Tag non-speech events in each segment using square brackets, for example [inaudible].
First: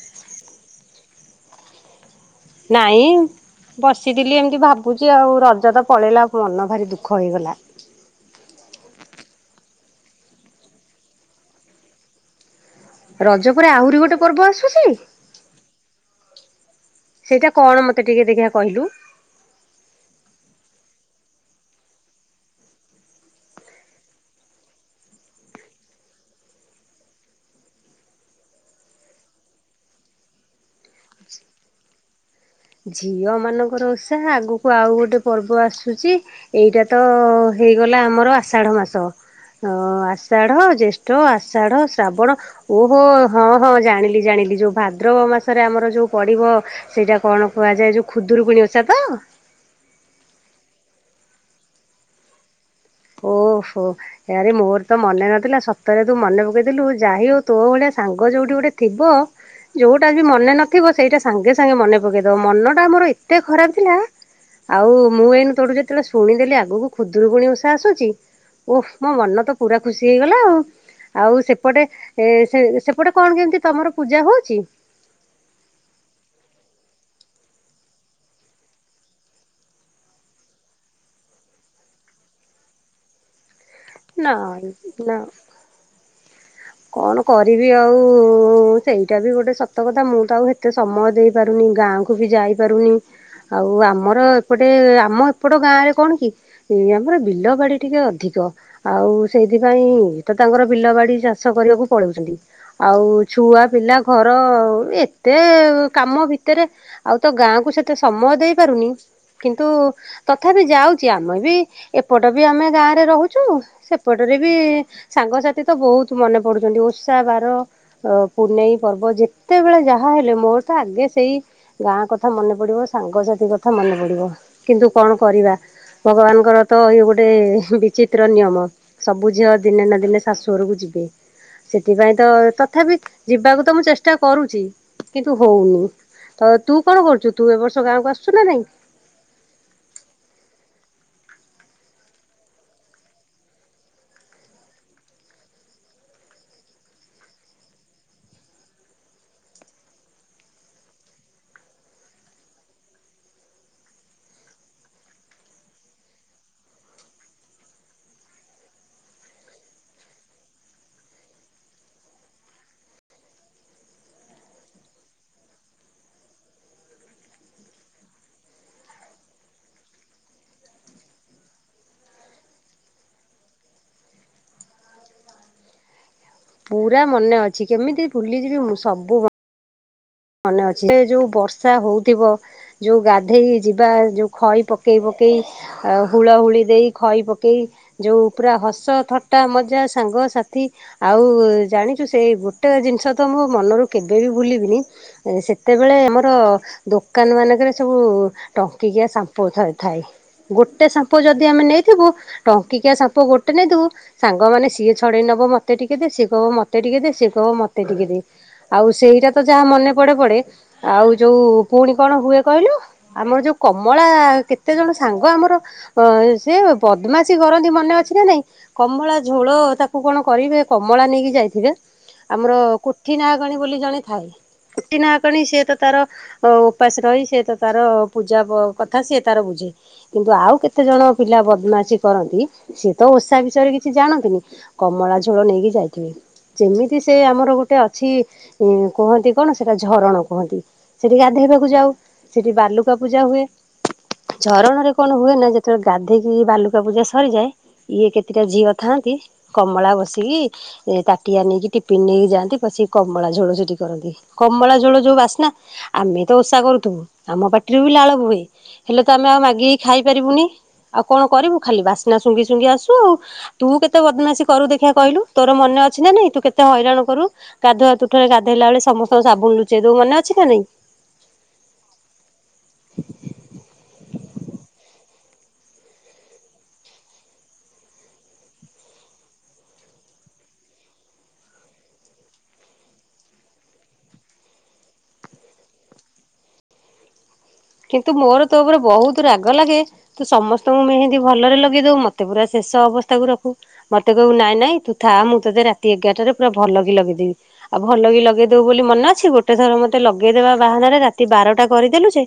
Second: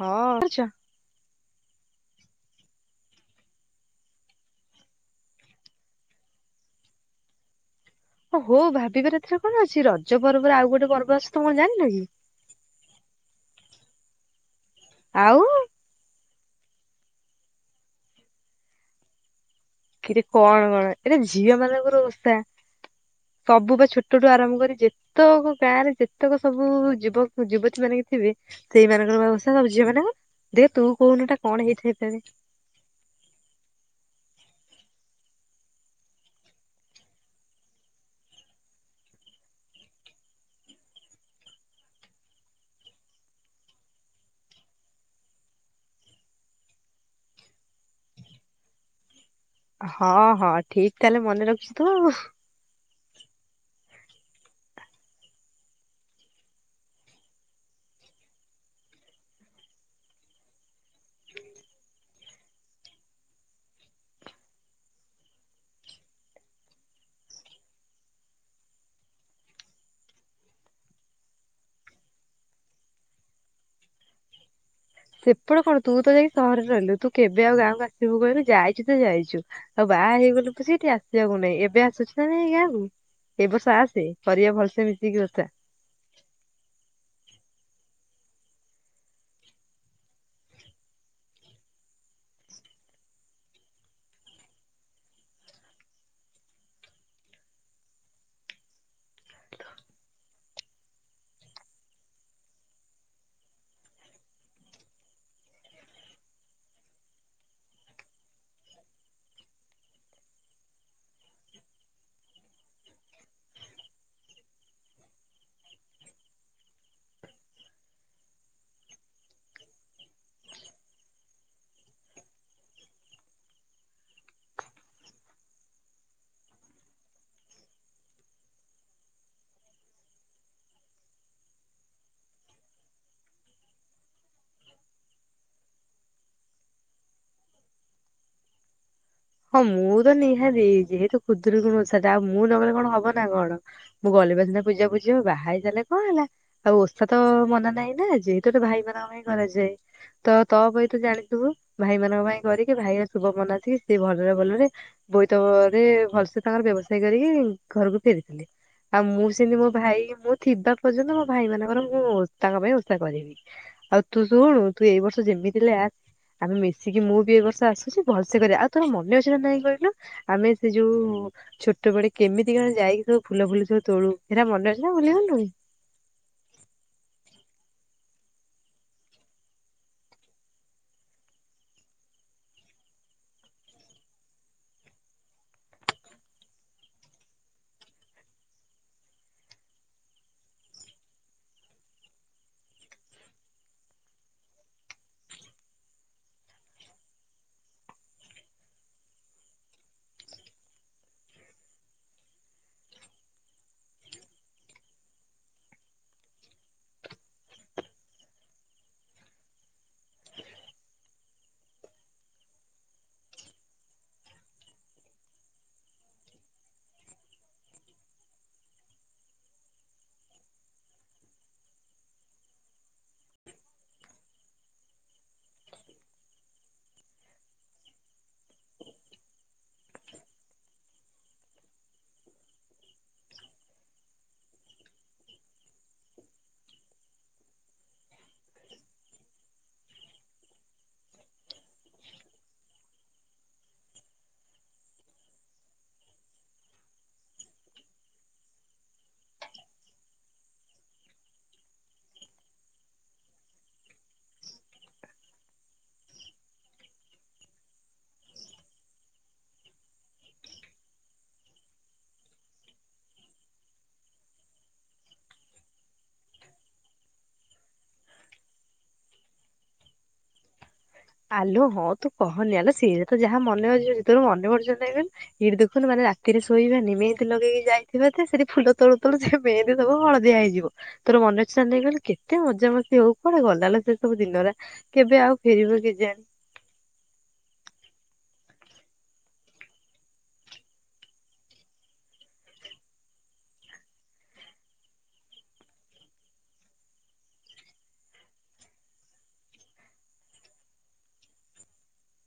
ହଁ [unintelligible] ନାଇ ବସିଥିଲି ଏମିତି ଭାବୁଛି ଆଉ ରଜ ତ ପଳେଇଲା ମନ ଭାରି ଦୁଃଖ ହେଇଗଲା ଓହୋ ଭାବିବାର ଏଥିରେ କଣ ଅଛି ରଜ ପର୍ବରେ ଆଉ ଗୋଟେ ପର୍ବ ଆସ ତ କଣ ଜାଣିନ କି ରଜ ପରେ ଆହୁରି ଗୋଟେ ପର୍ବ ଆସୁଛି ଆଉ ସେଇଟା କଣ ମୋତେ ଟିକେ ଦେଖିଆ କହିଲୁ କଣ ଏଇଟା ଝିଅ ମାନଙ୍କର ଅବସ୍ଥା! ! ! ! ! ! ! ! ! ! ସବୁ ବା ଛୋଟଠୁ ଆରମ୍ଭ କରି ଯେ କେତ ଗାଁ ରେ ଯେତେକ ସବୁ ଯୁବକ ଯୁବତୀ ମାନେ କି ଥିବେ ସେଇମାନଙ୍କର ବ୍ୟବସ୍ଥା ସବୁ ଝିଅମାନଙ୍କ ଦେ ତୁ କହୁନୁ ଟା କଣ ହେଇଥାଇପାରେ ଝିଅମାନଙ୍କର ଓଷା ଆଗକୁ ଆଉ ଗୋଟେ ପର୍ବ ଆସୁଛି ଏଇଟା ତ ହେଇଗଲା ଆମର ଆଷାଢ ମାସ ହ ଆଷାଢ ଜେଷ୍ଠ ଆଷାଢ ଶ୍ରାବଣ ଓହୋ ହଁ ହଁ ଜାଣିଲି ଜାଣିଲି ଯୋଉ ଭାଦ୍ରବ ମାସରେ ଆମର ଯୋଉ ପଡିବ ସେଇଟା କଣ କୁହାଯାଏ ଯୋଉ ଖୁଦୁରୁକୁଣୀ ଓଷା ତ ହଁ ହଁ ଠିକ ତାହେଲେ ମନେ ରଖିଛୁ ତୁ ଆଉ ଓହୋ ଆରେ ମୋର ତ ମନେ ନଥିଲା ସତରେ ତୁ ମନେ ପକେଇଥିଲୁ ଯାଇ ହଉ ତୋ ଭଳିଆ ସାଙ୍ଗ ଯୋଉଠି ଗୋଟେ ଥିବ ଯୋଉଟା ବି ମନେ ନଥିବ ସେଇଟା ସାଙ୍ଗେ ସାଙ୍ଗେ ମନେ ପକେଇଦବ ମନଟା ମୋର ଏତେ ଖରାପ ଥିଲା ଆଉ ମୁଁ ଏଇନୁ ତୋଠୁ ଯେତେବେଳେ ଶୁଣିଦେଲି ଆଗକୁ ଖୁଦୁରୁକୁଣୀ ଓଷା ଆସୁଛି ଓହ ମୋ ମନ ତ ପୁରା ଖୁସି ହେଇଗଲା ଆଉ ଆଉ ସେପଟେ ସେ ସେପଟେ କଣ କେମିତି ତମର ପୂଜା ହଉଛି ସେପଟେ କଣ ତୁ ତ ଯାଇକି ସହରରେ ରହିଲୁ ତୁ କେବେ ଆଉ ଗାଁକୁ ଆସିବୁ କହିଲୁ ଯାଇଛୁ ତ ଯାଇଛୁ ହଉ ବାହା ହେଇଗଲୁ ବୁଝ ଏଠି ଆସିବାକୁ ନାଇଁ ଏବେ ଆସୁଛି ନାଇ ଗାଁକୁ ଏ ବର୍ଷ ଆସେ କରିବା ନାଇଁ ଭଲସେ ନା ମିଶିକି ଓଷା କଣ କରିବି ଆଉ ସେଇଟା ବି ଗୋଟେ ସତ କଥା ମୁଁ ତ ଆଉ ଏତେ ସମୟ ଦେଇପାରୁନି ଗାଁକୁ ମୁଁ ବି ଯାଇପାରୁନି ଆଉ ଆମର ଏପଟେ ଆମ ଏପଟ ଗାଁ ରେ କଣ କି ଏ ଆମର ବିଲ ବାଡି ଟିକେ ଅଧିକ ଆଉ ସେଇଥିପାଇଁ ତ ତାଙ୍କର ବିଲ ବାଡି ଓଷା କରିବାକୁ ପଳଉଛନ୍ତି ଆଉ ଛୁଆ ପିଲା ଘର ଏତେ କାମ ଭିତରେ ଆଉ ତ ଗାଁକୁ ସେତେ ସମୟ ଦେଇ ପାରୁନି କିନ୍ତୁ ତଥାପି ଯାଉଛି ଆମେ ବି ଏପଟ ବି ଆମେ ଗାଁରେ ରହୁଛୁ ସେପଟରେ ବି ସାଙ୍ଗସାଥି ତ ବହୁତ ମନେ ପଡୁଛନ୍ତି ଓଷା ବାର ଅ ପୁନେଇ ପର୍ବ ଯେତେବେଳେ ଯାହା ହେଲେ ମୋର ତ ଆଗେ ସେଇ ଗାଁ କଥା ମନେ ପଡିବ ସାଙ୍ଗସାଥି କଥା ମନେ ପଡିବ କିନ୍ତୁ କଣ କରିବା? ଭଗବାନଙ୍କର ତ ଇଏ ଗୋଟେ ବିଚିତ୍ର ନିୟମ ସବୁ ଝିଅ ଦିନେ ନା ଦିନେ ଶାଶୁଘରକୁ ଯିବେ ସେଥିପାଇଁ ତ ତଥାପି ଯିବାକୁ ତ ମୁଁ ଚେଷ ଚେଷ୍ଟା କରୁଛି କିନ୍ତୁ ହଉନି ତ ତୁ କଣ କରୁଛୁ ତୁ ଏ ବର୍ଷ ଗାଁକୁ ଆସୁଛୁ ନା ନାଇଁ ହଁ ମୁଁ ତ ନିହାତି ଯେହେତୁ ଖୁଦୁରୀକୁଣୀ ଓଷାଟା ଆଉ ମୁଁ ନହଲେ କଣ ହବ ନା କଣ ମୁଁ ଗଲେବା ସିନା ପୂଜା ପୂଜି ବାହା ହେଇସାଲେ କଣ ହେଲା ଆଉ ଓଷା ତ ମନା ନାହିଁ ନା ଯେହେତୁ ତ ଭାଇ ମାନଙ୍କ ପାଇଁ ହିଁ କରାଯାଏ ତ ତଅପୋଇ ତ ଜାଣିଥିବୁ ଭାଇମାନଙ୍କ ପାଇଁ କରିକି ଭାଇର ଶୁଭ ମନା ସି ସେ ଭଲରେ ଭଲରେ ବୋଇତରେ ଭଲସେ ତାଙ୍କର ବ୍ୟବସାୟ କରିକି ଘରକୁ ଫେରିଥିଲେ। ଆଉ ମୁଁ ସେମିତି ମୋ ଭାଇ ମୁଁ ଥିବା ପର୍ଯ୍ୟନ୍ତ ମୋ ଭାଇ ମାନଙ୍କର ମୁଁ ତାଙ୍କ ପାଇଁ ଓଷା କରିବି। ଆଉ ତୁ ଶୁଣୁ ତୁ ଏଇ ବର୍ଷ ଯେମିତି ହେଲେ ଆସେ। ଆମେ ମିଶିକି ମୁଁ ବି ଏବର୍ଷ ଆସୁଛି ଭଲସେ କରିବା। ଆଉ ତୋର ମନେ ଅଛି ନା ନାଇଁ କହିଲୁ ଆମେ ସେ ଯୋଉ ଛୋଟବେଳେ କେମିତି କଣ ଯାଇକି ସବୁ ଫୁଲ ଫୁଲ ସବୁ ତୋଳୁ ସେଟା ମନେ ଅଛି ନା ଭୁୁଲିଗଲୁଣି। ପୁରା ମନେ ଅଛି କେମିତି ଭୁଲିଯିବି ମୁଁ ସବୁ ମନେ ଅଛି ସେ ଯୋଉ ବର୍ଷା ହଉଥିବ। ଯୋଉ ଗାଧେଇକି ଯିବା ଯୋଉ ଖଇ ପକେଇ ପକେଇ। ଆଉ ହୁଳ ହୁଳି ଦେଇ ଖଇ ପକେଇ। ଯୋଉ ପୁରା ହସ ଥଟା ମଜା ସାଙ୍ଗସାଥି। ଆଉ ଜାଣିଛୁ ସେଇ ଗୋଟେ ଜିନିଷ ତ ମୁଁ ମନରୁ କେବେ ବି ଭୁଲିବିନି। ସେତେବେଳେ ଆମର ଦୋକାନ ମାନଙ୍କରେ ସବୁ ଟଙ୍କିକିଆ ସାମ୍ପୁ ଥାଏ। ଗୋଟେ ସାମ୍ପୁ ଯଦି ଆମେ ନେଇଥିବୁ, ଟଙ୍କିକିଆ ସାମ୍ପୁ ଗୋଟେ ନେଇଥିବୁ ସାଙ୍ଗମାନେ ସିଏ ଛଡେଇ ନବ ମତେ ଟିକେ ଦେ ସିଏ କହିବ ମତେ ଟିକେ ଦେ ସିଏ କହିବ ମତେ ଟିକେ ଦେ। ଆଉ ସେଇଟା ତ ଯାହା ମନେ ପଡେ ପଡେ ଆଉ ଯୋଉ ପୁଣି କଣ ହୁଏ କହିଲୁ ଆମର ଯୋଉ କମଳା କେତେ ଜଣ ସାଙ୍ଗ ଆମର ହଁ, ସେ ବଦମାସୀ କରନ୍ତି ମନେ ଅଛି ନା ନାଇଁ। କମଳା ଝୋଳ ତାକୁ କଣ କରିବେ କମଳା ନେଇକି ଯାଇଥିବେ। ଆମର କୁଥି ନାହାକଣୀ ବୋଲି ଜଣେ ଥାଏ କୁଥି ନାହାକଣି ସିଏ ତ ତାର ଅ ଉପାସ ରହି ସେ ତ ତାର ପୂଜା କଥା ସିଏ ତାର ବୁଝେ। କିନ୍ତୁ ଆଉ କେତେଜଣ ପିଲା ବଦମାସୀ କରନ୍ତି ସିଏ ତ ଓଷା ବିଷୟରେ କିଛି ଜାଣନ୍ତିନି। କମଳା ଝୋଳ ନେଇକି ଯାଇଥିବେ। ଯେମିତି ସେ ଆମର ଗୋଟେ ଅଛି କୁହନ୍ତି କଣ ସେଟା ଝରଣ କୁହନ୍ତି, ସେଠି ଗାଧେଇବାକୁ ଯାଉ ସେଠି ବାଲୁକା ପୂଜା ହୁଏ। ଝରଣାରେ କଣ ହୁଏ ନା ଯେତେବେଳେ ଗାଧେଇକି ବାଲୁକା ପୂଜା ସରିଯାଏ। ଇଏ କେତେଟା ଝିଅ ଥାନ୍ତି କମଳା ବସିକି ତାଟିଆ ନେଇକି ଟିଫିିନ ନେଇକି ଯାଆନ୍ତି ବସିକି କମଳା ଝୋଳ ସେଠି କରନ୍ତି। କମଳା ଝୋଳ ଯୋଉ ବାସ୍ନା, ଆମେ ତ ଓଷା କରୁଥିବୁ ଆମ ପାଟିରୁ ବି ଲାଳ ବୁହେ। ହେଲେ ତ ଆମେ ଆଉ ମାଗିକି ଖାଇପାରିବୁନି, ଆଉ କଣ କରିବୁ ଖାଲି ବାସ୍ନା ଶୁଙ୍ଘି ଶୁଙ୍ଘି ଆସୁ ଆଉ। ତୁ କେତେ ବଦମାସୀ କରୁ ଦେଖିବା କହିଲୁ, ତୋର ମନେ ଅଛି ନା ନାଇଁ ତୁ କେତେ ହଇରାଣ କରୁ। ଗାଧୁଆ ତୁଠରେ ଗାଧେଇଲା ବେଳେ ସମସ୍ତଙ୍କ ସାବୁନ ଲୁଚେଇ ଦୋଉ ମନେ ଅଛି ନା ନାଇଁ। ଆଲୋ ହଁ ତୁ କହନି ଆଲୋ ସିଏ ତ ଯାହା ମନେ ଅଛିି ଯଦି ତୋର ମନେ ପଡୁଛି ନା ନାହିଁ କହିଲୁ। ଏଇଠି ଦେଖନୁ ମାନେ ରାତିରେ ଶୋଇବାନି ମେହେନ୍ଦି ଲଗେଇକି ଯାଇଥିବା ଯେ ସେଠି ଫୁଲ ତୋଳୁ ତୋଳୁ ମେହେନ୍ଦି ସବୁ ହଳଦିଆ ହେଇଯିବ। ତୋର ମନେ ଅଛି ନା ନାହିଁ କହିଲୁ, କେତେ ମଜା ମସ୍ତି ହଉ କୁଆଡେ ଗଲା ଲୋ ସେ ସବୁ ଦିନଗୁରା। କେବେ ଆଉ ଫେରିବ କେଜାଣି। କିନ୍ତୁ ମୋର ତୋ ଉପରେ ବହୁତ ରାଗ ଲାଗେ। ତୁ ସମସ୍ତଙ୍କୁ ମେହେନ୍ଦି ଭଲରେ ଲଗେଇଦେଉ ମତେ ପୁରା ଶେଷ ଅବସ୍ଥାକୁ ରଖୁ। ମତେ କହିବୁ ନାଇଁ ନାଇଁ ତୁ ଥା ମୁଁ ତୋତେ ରାତି ଏଗାରଟାରେ ପୁରା ଭଲ କି ଲଗେଇ ଦେବି। ଆଉ ଭଲ କି ଲଗେଇଦବ ବୋଲି ମନେ ଅଛି ଗୋଟେ ଥର ମତେ ଲଗେଇଦବା ବାହାନାରେ ରାତି ବାରଟା କରିଦେଲୁ ଯେ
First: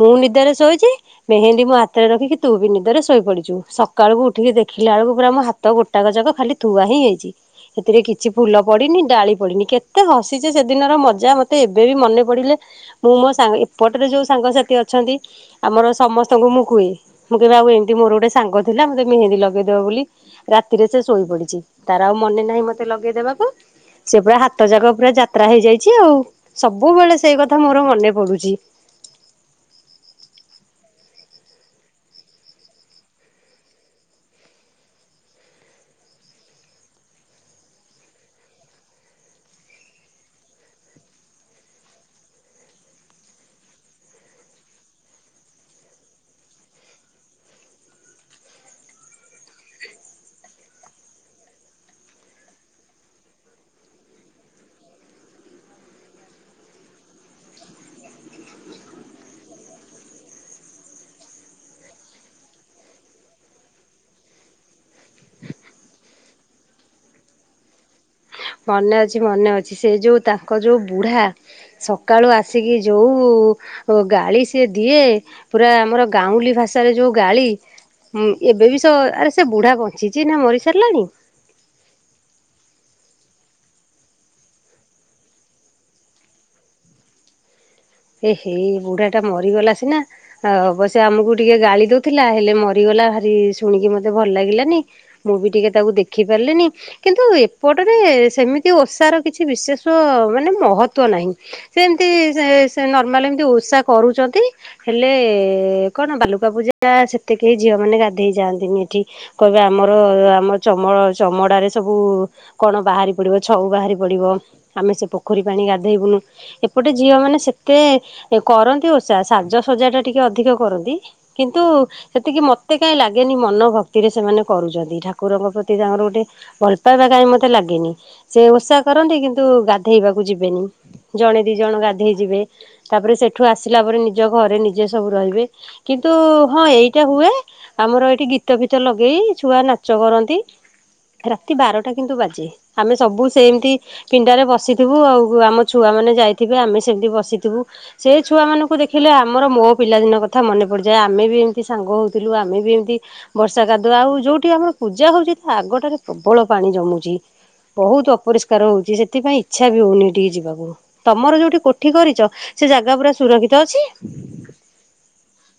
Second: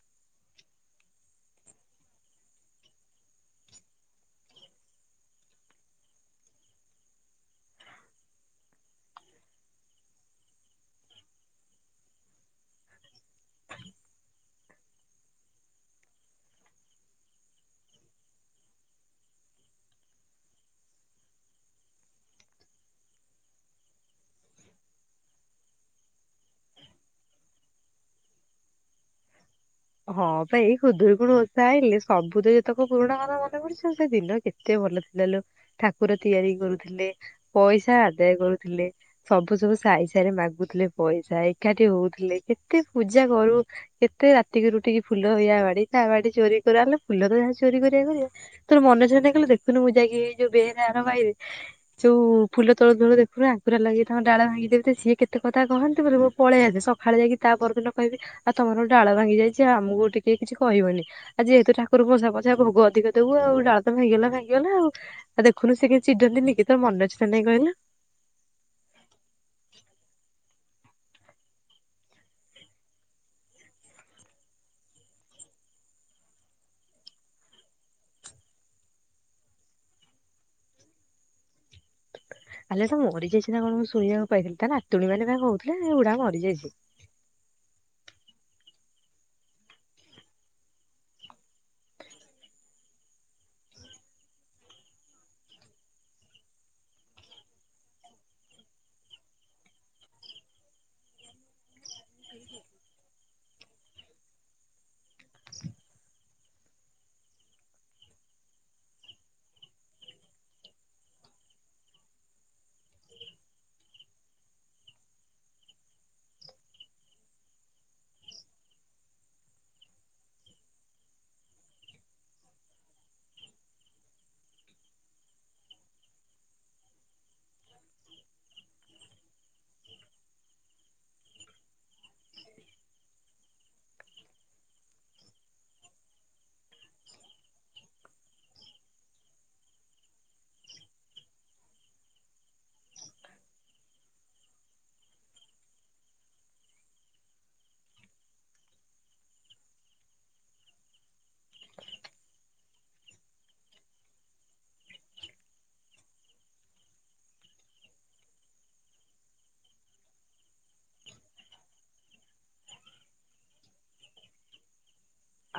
ମୁଁ ନିଦରେ ଶୋଇଛି। ମେହେନ୍ଦି ମୋ ହାତରେ ରଖିକି ତୁ ବି ନିଦରେ ଶୋଇ ପଡିଛୁ। ସକାଳୁ ଉଠିକି ଦେଖିଲା ବେଳକୁ ପୁରା ମୋ ହାତ ଗୋଟାକଯାକ ଖାଲି ଥୁଆ ହିଁ ହେଇଛି। ସେଥିରେ କିଛି ଫୁଲ ପଡିନି ଡାଳି ପଡନି କେତେ ହସିଛେ ସେଦିନର ମଜା ମତେ ଏବେ ବି ମନେ ପଡିଲେ ମୁଁ ମୋ ସାଙ୍ଗ ଏପଟରେ ଯୋଉ ସାଙ୍ଗସାଥି ଅଛନ୍ତି। ଆମର ସମସ୍ତଙ୍କୁ ମୁଁ କୁହେ। ମୁଁ କହେ ଆଉ ଏମିତି ମୋର ଗୋଟେ ସାଙ୍ଗ ଥିଲା ମତେ ମେହେନ୍ଦୀ ଲଗେଇଦବ ବୋଲି ରାତିରେ ସେ ଶୋଇ ପଡିଛି ତାର ଆଉ ମନେ ନାହିଁ ମତେ ଲଗେଇଦେବାକୁ। ସେ ପୁରା ହାତ ଯାକ ପୁରା ଯାତ୍ରା ହେଇଯାଇଛି ଆଉ। ସବୁବେଳେ ସେଇ କଥା ମୋର ମନେ ପଡୁଛି। ହଁ ପା ଏଇ ଖୁଦୁରୁକୁଣୀ ଓଷା ଆଇଲେ ସବୁ ତ ଯେତେକ ପୁରୁଣା କଥା ମନେ ପଡୁଛନ୍ତି। ସେ ଦିନ କେତେ ଏତେ ଭଲ ଥିଲା ଲୋ ଠାକୁର ତିଆରି କରୁଥିଲେ, ପଇସା ଆଦାୟ କରୁଥିଲେ। ସବୁ ସବୁ ସାହି ସାହିରେ ମାଗୁଥିଲେ ପଇସା ଏକାଠି ହଉଥିଲେ କେତେ ପୂଜା କରୁ କେତେ ରାତି କରୁ ଉଠିକି ଫୁଲ ୟା ବାଡି ତା ବାଡି ଚୋରି କରୁ। ଆଲୋ ଫୁଲ ତ ଯାହା ଚୋରି କରିବା କରିବା ତୋର ମନେଅଛି ନା ନାହିଁ କହିଲୁ ଦେଖୁନୁ ମୁଁ ଯାଇକି ଏଇ ଯୋଉ ବେହେନା ଆରପାଇରେ ଯୋଉଁ ଫୁଲ ତୋଳୁ ତୋଳୁ [unintelligible] ପୁରା ଲାଗି ତାଙ୍କ ଡାଳ ଭାଙ୍ଗିଦେନ୍ତି, ତ ସିଏ କେତେ କଥା କହନ୍ତି ବର୍ ବୋ ପଳେଇ ଆସେ ସକାଳେ ଯାଇକି ତା ପରଦିନ କହିବି ଆ ତମର ଡାଳ ଭାଙ୍ଗି ଯାଇଛି ଆମକୁ ଟିକେ କିଛି କହିବନି। ଆଜି ଯେହେତୁ ଠାକୁର ମଷା ପଛା ଭୋଗ ଅଧିକ ଦେବୁ ଆଉ ଡାଳତ ଭାଙ୍ଗିଗଲା ଭାଙ୍ଗିଗଲା ଆଉ। ଆଉ ଦେଖୁନୁ ସେ କେମିତି ଚିଡ଼ଣ୍ଟି ନିକି ତୋର୍ ମନେ ଅଛି ନା ନାଇଁ କହିଲୁ? ମନେ ଅଛି ମନେ ଅଛି ସେ ଯେଉଁ ତାଙ୍କ ଯେଉଁ ବୁଢ଼ା ସକାଳୁ ଆସିକି ଯୋଉ ଓ ଗାଳି ସିଏ ଦିଏ, ପୁରା ଆମର ଗାଉଁଲି ଭାଷାରେ ଯୋଉ ଗାଳି। ଉଁ ଏବେ ବି ସ ଆରେ ସେ ବୁଢ଼ା ବଞ୍ଚିଛି ନା ମରି ସାରିଲାଣି? ଆଲେ ସେ ମରିଯାଇଛି ନା କଣ ମୁଁ ଶୁଣିବାକୁ ପାଇଥିଲି ତା ନାତୁଣୀ ମାନେ ବା କହୁଥିଲେ ବୁଡା ମରିଯାଇଛି। ଏ ହେ ବୁଢା ଟା ମରିଗଲା ସିନା ଆ ଅବସ୍ୟ ଆମକୁ ଟିକେ ଗାଳି ଦଉଥିଲା ହେଲେ ମରିଗଲା ଭାରି ଶୁଣିକି ମତେ ଭଲ ଲାଗିଲାନି। ମୁଁ ବି ଟିକେ ତାକୁ ଦେଖି ପାରିଲିନି। କିନ୍ତୁ ଏପଟରେ ସେମିତି ଓଷାର କିଛି ବିଶେଷ ମାନେ ମହତ୍ୱ ନାହିଁ। ସେମନ୍ତି ଯେ ସେ ନର୍ମାଲ ଏମିତି ଓଷା କରୁଛନ୍ତି। ହେଲେ କଣ ବାଲୁକା ପୂଜା ସେତେ କେହି ଝିଅ ମାନେ ଗାଧେଇ ଯାଆନ୍ତିନି ଏଠି। କହିବେ ଆମର ଆମ ଚମ ଚମଡାରେ ସବୁ କଣ ବାହାରି ପଡିବ ଛଉ ବାହାରି ପଡିବ ଆମେ ସେ ପୋଖରୀ ପାଣି ଗାଧେଇବୁନୁ। ଏପଟେ ଝିଅ ମାନେ ସେତେ କରନ୍ତି ଓଷା ସାଜସଜା ଟା ଟିକେ ଅଧିକ କରନ୍ତି। କିନ୍ତୁ ସେତିକି ମତେ କାଇଁ ଲାଗେନି ମନ ଭକ୍ତିରେ ସେମାନେ କରୁଛନ୍ତି, ଠାକୁରଙ୍କ ପ୍ରତି ତାଙ୍କର ଗୋଟେ ଭଲ ପାଇବା କାହିଁ ମତେ ଲାଗେନି ସେ ଓଷା କରନ୍ତି କିନ୍ତୁ ଗାଧେଇବାକୁ ଯିବେନି। ଜଣେ ଦି ଜଣ ଗାଧେଇ ଯିବେ। ତାପରେ ସେଠୁ ଆସିଲା ପରେ ନିଜ ଘରେ ନିଜେ ସବୁ ରହିବେ। କିନ୍ତୁ ହଁ ଏଇଟା ହୁଏ ଆମର ଏଇଠି ଗୀତ ଫିତ ଲଗେଇ ଛୁଆ ନାଚ କରନ୍ତି। ରାତି ବାରଟା ପନ୍ତ ବାଜେ ଆମେ ସବୁ ସେମିତି ପିଣ୍ଡାରେ ବସିଥିବୁ ଆଉ ଆମ ଛୁଆ ମାନେ ଯାଇଥିବେ, ଆମେ ସେମିତି ବସିଥିବୁ। ସେ ଛୁଆମାନଙ୍କୁ ଦେଖିଲେ ଆମର ମୋ ପିଲାଦିନ କଥା ମନେ ପଡ଼ିଯାଏ ଆମେ ବି ଏମିତି ସାଙ୍ଗ ହେଉଥିଲୁ ଆମେ ବି ଏମିତି ବର୍ଷା କାଦୁଆ ହୋଉ। ଯୋଉଠି ଆମର ପୂଜା ହଉଛି ତା ଆଗଟାରେ ପ୍ରବଳ ପାଣି ଜମୁଛି। ବହୁତ୍ ଅପରିଷ୍କାର ହଉଛି, ସେଥିପାଇଁ ଇଚ୍ଛା ବି ହଉନି ଏଠିକି ଯିବାକୁ ତମର ଯୋଉଠି କୋଠି କରିଛ ସେ ଜାଗା ପୁରା ସୁରକ୍ଷିତ ଅଛି।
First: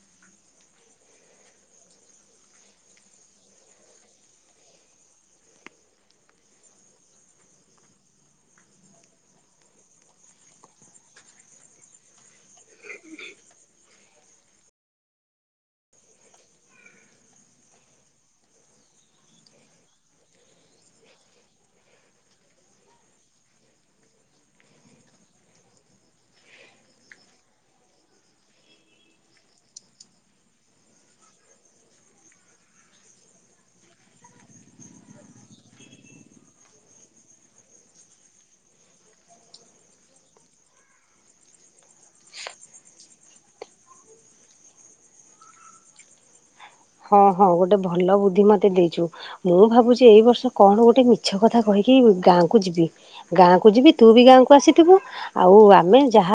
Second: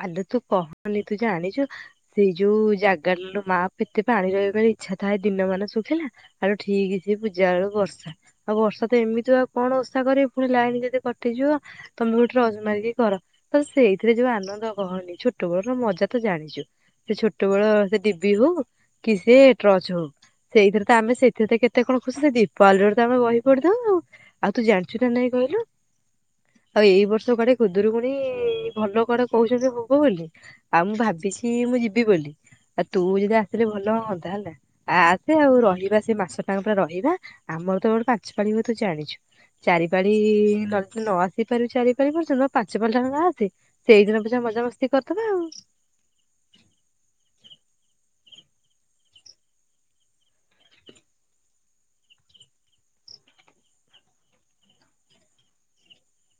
ଆଲୋ ତୁ କହନି ତୁ ଜାଣିଛୁ ସେଇ ଯୋଉଁ ଜାଗା ଲୋ ମା ଏତେ ପାଣି ରହିବାରେ ଇଚ୍ଛା ଥାଏ ଦିନମାନେ ସୁଖେନା। ଆଲୋ ଠିକ୍ ସେଇ ପୂଜା ବେଳୁ ବର୍ଷା। ଆଉ ବର୍ଷା ତ ଏମିତି ଆଉ କଣ ଓଷା କରିବୁ ପୁଣି ଲାଇନ ଯଦି କଟିଯିବ। ତମକୁ ଟ୍ରଚ୍ ମାରିକି କର। ତ ସେଇଥିରେ ଯୋଉ ଆନନ୍ଦ ତ କହନି ଛୋଟ ବଳର ମଜା ତ ଜାଣିଛୁ। ସେ ଛୋଟ ବେଳ ସେ ଡିବି ହୋଉ କି ସେ ଟ୍ରଚ୍ ହଉ। ସେଇଥିରେ ତ ଆମେ ସେଇଥିରେ ତ କେତେ କଣ ଖୁସି ଦୀପାବଳିରେ ତ ଆମେ ବହି ପଡ଼ୁଥାଉ। ଆଉ ତୁ ଜାଣିଛୁ ନା ନାଇଁ କହିଲୁ? ଆଉ ଏଇ ବର୍ଷ କୁଆଡ଼େ ଖୁଦୁରୁକୁୁଣି ଭଲ କୁଆଡ଼େ କହୁଛନ୍ତି ହୋବ ବୋଲି ଆଉ ମୁଁ ଭାବିଛି ମୁଁ ଯିବି ବୋଲି। ଆ ତୁ ଯଦି ଆସିଲେ ଭଲ ହୋଅନ୍ତା ହେଲା। ଆ ଆସେ ଆଉ ରହିବା ସେ ମାସ ଟାଙ୍କ ପୁରା ରହିବା ଆମର ଏବେ ପାଞ୍ଚ ପାାଳି ହୁଏ ତୁ ଜାଣିଛୁ। ଚାରି ପାଳି ନ ନ ଆସିପାରୁଚୁ ଚାରି ପାଳି ଜମା ପାଞ୍ଚ ପାଳି ଟା ନ ହେଲେ ଆସେ। ସେଇ ଦିନ ପିଛା ମଜାମସ୍ତି କରିଦବା ଆଉ। ହଁ ହଁ ଗୋଟେ ଭଲ ବୁଦ୍ଧି ମତେ ଦେଇଛୁ। ମୁଁ ଭାବୁଛି ଏଇ ବର୍ଷ କଣ ଗୋଟେ ମିଛ କଥା କହିକି ଗାଁକୁ ଯିବି। ଗାଁକୁ ଯିବି ତୁ ବି ଗାଁକୁ ଆସିଥିବୁ ଆଉ ଆମେ ଯାହା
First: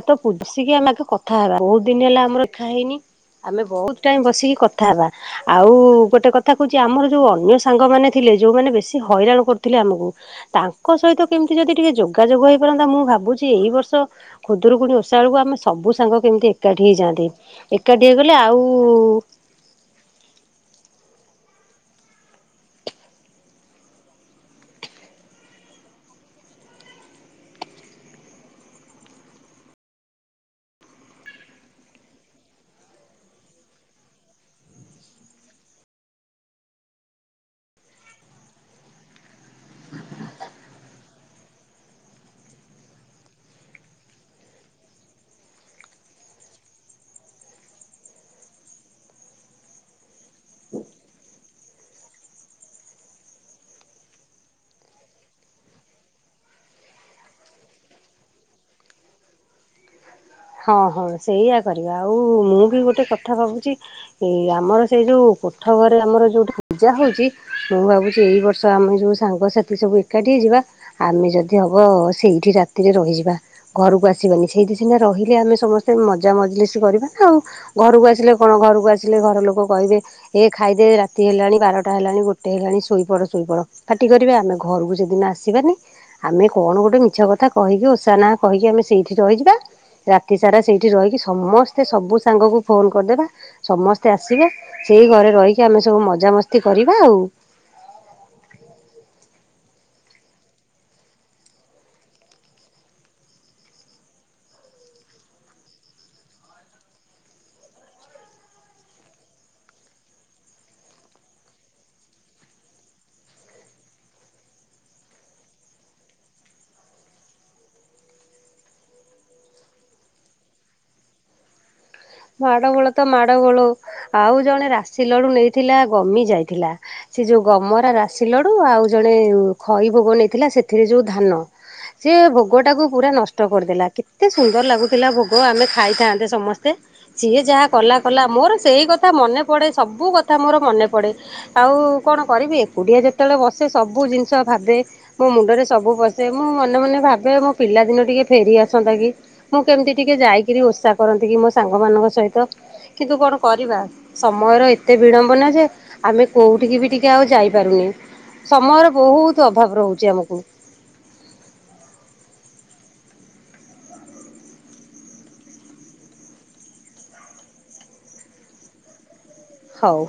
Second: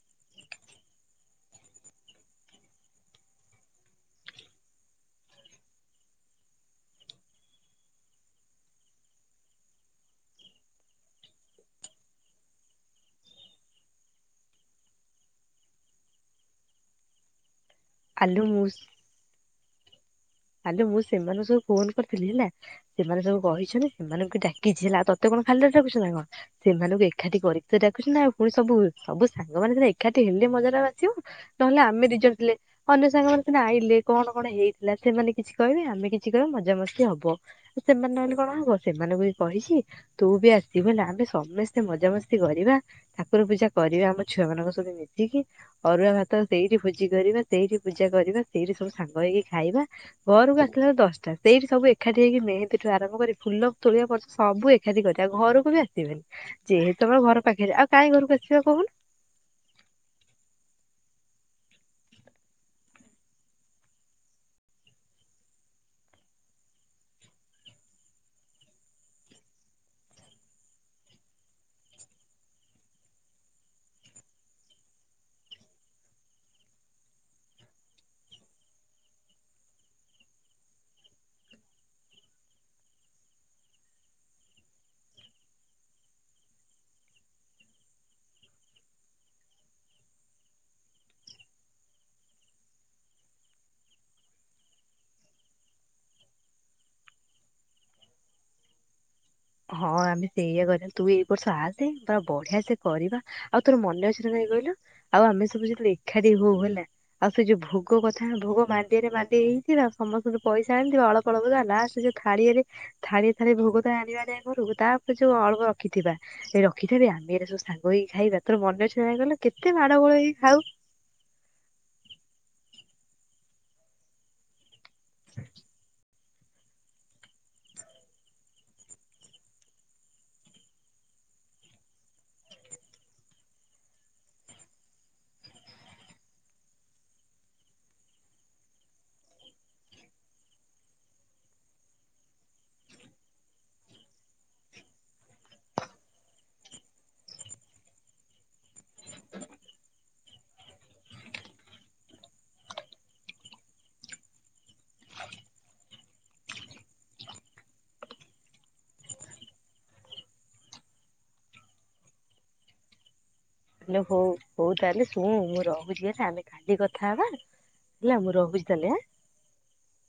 ଆଉ ତ ପୁଝିକି ଆମେ ଆଗ କଥା ହେବା। ବହୁତ ଦିନ ହେଲା ଆମର ଦେଖା ହେଇନି। ଆମେ ବହୁତ୍ ଟାଇମ୍ ବସିକି କଥା ହେବା। ଆଉ ଗୋଟେ କଥା କହୁଛି ଆମର ଯୋଉ ଅନ୍ୟ ସାଙ୍ଗମାନେ ଥିଲେ ଯୋଉମାନେ ବେଶୀ ହଇରାଣ କରୁଥିଲେ ଆମକୁ ତାଙ୍କ ସହିତ କେମିତି ଯଦି ଟିକେ ଯୋଗାଯୋଗ ହେଇପାରନ୍ତା ମୁଁ ଭାବୁଛି ଏଇ ବର୍ଷ ଖୁଦୁରୁକୁଣି ଓଷା ବେଳକୁ ଆମେ ସବୁ ସାଙ୍ଗ କେମିତି ଏକାଠି ହେଇଯାଆନ୍ତେ। ଏକାଠି ହେଇଗଲେ ଆଲୁ ଆଉ ମୁଁ ଆଲୋ ମୁଁ ସେମାନଙ୍କୁ ସବୁ ଫୋନ୍ କରିଥିଲି ହେଲା। ସେମାନେ ସବୁ କହିଛନ୍ତି ସେମାନେଙ୍କୁ ବି ଡ଼ାକିଛି ହେଲା। ଆଉ ତତେ କଣ ଖାଲିରେ ଡ଼ାକୁଛି ନା କଣ। ସେମାନଙ୍କୁ ଏଖାଠି କରିକି ତ ଡ଼ାକୁଚି ନା ଆଉ ପୁଣି ସବୁ ସବୁ ସାଙ୍ଗମାନେ ଏକାଠି ହେଲେ ମଜାଟା ଆସିବ। ନହେଲେ ଆମେ ଦିଜଣ ଥିଲେ ଅନ୍ୟ ସାଙ୍ଗମାନେ ସିନା ଆଇଲେ କଣ କଣ ହେଇଥିଲା ସେମାନେ କିଛି କହିବେ ଆମେ କିଛି କହିବା ମଜାମସ୍ତି ହବ। ସେମାନେ ନହେଲେ କଣ ହବ? ସେମାନଙ୍କୁ ବି କହିଛି ତୁ ବି ଆସିବୁ ହେଲା ଆମେ ସମସ୍ତେ ମଜାମସ୍ତି କରିବା ଠାକୁର ପୂଜା କରିବା ଆମ ଛୁଆ ମାନଙ୍କ ସହିତ ମିଶିକି। ଅରୁଆ ଭାତ ସେଇଠି ଭୋଜି କରିବା, ସେଇଠି ପୂଜା କରିବା, ସେଇଠି ସବୁ ସାଙ୍ଗ ହେଇକି ଖାଇବା। ଘରୁକୁ ଆସିଲାଳକୁ ଦଶଟା। ସେଇଠି ସବୁ ଏକାଠି ହେଇକି ମେହେନ୍ଦୀଠୁ ଆରମ୍ଭ କରି ଫୁଲ ତୋଳିବା ପର୍ଯ୍ୟନ୍ତ ସବୁ ଏକ କାଠି କରିଆ ଆଉ ଘରକୁ ବି ଆସିବେନି। ଯେହେତୁ ଆମ ଘର ପାଖରେ ଆଉ କାହିଁ ଘରକୁ ଆସିବା କହୁନୁ? ହଁ ହଁ ସେଇଆ କରିବା ଆଉ ମୁଁ ବି ଗୋଟେ କଥା ଭାବୁଛି ଏଇ ଆମର ସେଇ ଯୋଉ କୋଠ ଘରେ ଆମର ଯୋଉଠି ପୂଜା ହୋଉଛି ମୁଁ ଭାବୁଛି ଏଇ ବର୍ଷ ଆମେ ଯୋଉ ସାଙ୍ଗସାଥି ସବୁ ଏକାଠି ହେଇଯିବା ଆମେ ଯଦି ହବ ସେଇଠି ରାତିରେ ରହିଯିବା ଘରକୁ ଆସିବାନି ସେଇଠି ସିନା ରହି ଲେ ଆମେ ସମସ୍ତେ ମଜା ମଜଲିସ୍ କରିବା ନା ଆଉ। ଘରକୁ ଆସିଲେ କଣ ଘରକୁ ଆସିଲେ ଘର ଲୋକ କହିବେ ଏ ଖାଇଦେ ରାତି ହେଲାଣି ବାରଟା ହେଲାଣି ଗୋଟେ ହେଲାଣି ଶୋଇପଡ଼ ଶୋଇପଡ଼। ପାଟି କରିବେ ଆମେ ଘରକୁ ସେଦିନ ଆସିବାନି ଆମେ କଣ ଗୋଟେ ମିଛ କଥା କହିକି ଓଷା ନାଁ କହିକି ଆମେ ସେଇଠି ରହିଯିବା ରାତି ସାରା ସେଇଠି ରହିକି ସମସ୍ତେ ସବୁ ସାଙ୍ଗକୁ ଫୋନ୍ କରିଦେବା ସମସ୍ତେ ଆସିବେ ସେଇ ଘରେ ରହିକି ଆମେ ସବୁ ମଜାମସ୍ତି କରିବା ଆଉ ହଁ ଆମେ ସେଇଆ କରିବା। ତୁ ଏଇ ବର୍ଷ ଆସେ ବା ବଢ଼ିଆ ସେ କରିବା ଆଉ ତୋର ମନେ ଅଛି ନା ନାଇଁ କହିଲୁ? ଆଉ ଆମେ ସବୁ ଯେତେଳେ ଏଖାଠି ହଉ ହେଲା ଆଉ ସେ ଯୋଉ ଭୋଗ କଥା ଭୋଗ ମାଣ୍ଡିଆରେ ମାଣ୍ଡିଆଏ ହେଇଥିଲା ସମସ୍ତଙ୍କୁ ପଇସା ଆଣିଥିବ ଅଳପ ଫଳବୁଦା ଲାଷ୍ଟରେ ଥାଳିଆରେ ଥାଳିଏ ଥାଳିଏ ଭୋଗ ତ ଆଣିବା ସେ ଘରୁ ତା ପରେ ଯୋଉ ଅଳପ ରଖିଥିବା ଏ ରଖିଥିବେ ଆମେ ଏଗୁରା ସବୁ ସାଙ୍ଗ ହେଇକି ଖାଇବା ତୋର ମନେ ଅଛି ନା ନାଇଁ କହିଲୁ କେତେ ମାଡ଼ ଗୋଳ ହେଇ ଖାଉ ମାଡ଼ ଗୋଳ ତ ମାଡ଼ ଗୋଳ ଆଉ ଜଣେ ରାଶି ଲଡ଼ୁ ନେଇଥିଲା ଗମି ଯାଇଥିଲା ସେ ଯୋଉ ଗମରା ରାଶି ଲଡ଼ୁ ଆଉ ଜଣେ ଖଇ ଭୋଗ ନେଇଥିଲା ସେଥିରେ ଯୋଉ ଧାନ ସେ ଭୋଗଟାକୁ ପୁରା ନଷ୍ଟ କରିଦେଲା କେତେ ସୁନ୍ଦର ଲାଗୁଥିଲା ଭୋଗ ଆମେ ଖାଇଥାନ୍ତେ ସମସ୍ତେ ସିଏ ଯାହା କଲା କଲା ମୋର ସେଇ କଥା ମନେ ପଡେ ସବୁ କଥା ମୋର ମନେ ପଡେ ଆଉ କଣ କରିବି ଏକୁଟିଆ ଯେତେବେଳେ ବସେ ସବୁ ଜିନିଷ ଭାବେ ମୋ ମୁଣ୍ଡରେ ସବୁ ପଶେ ମୁଁ ମନେ ମନେ ଭାବେ ମୋ ପିଲା ଦିନ ଟିକେ ଫେରି ଆସନ୍ତା କି ମୁଁ କେମିତି ଟିକେ ଯାଇକିରି ଓଷା କରନ୍ତି କି ମୋ ସାଙ୍ଗମାନଙ୍କ ସହିତ କିନ୍ତୁ କଣ କରିବା ସମୟର ଏତେ ବିଡମ୍ବନା ଯେ ଆମେ କୋଉଠିକି ବି ଟିକେ ଆଉ ଯାଇପାରୁନି ସମୟର ବହୁତ ଅଭାବ ରହୁଛି ଆମକୁ ଲୋ ହଉ ହଉ ତାହେଲେ ଶୁଣୁ ମୁଁ ରହୁଛି ହେଲା ଆମେ କାଲି କଥା ହବା ହେଲା ମୁଁ ରହୁଛି ତା ହେଲେ ଆଁ ହଉ।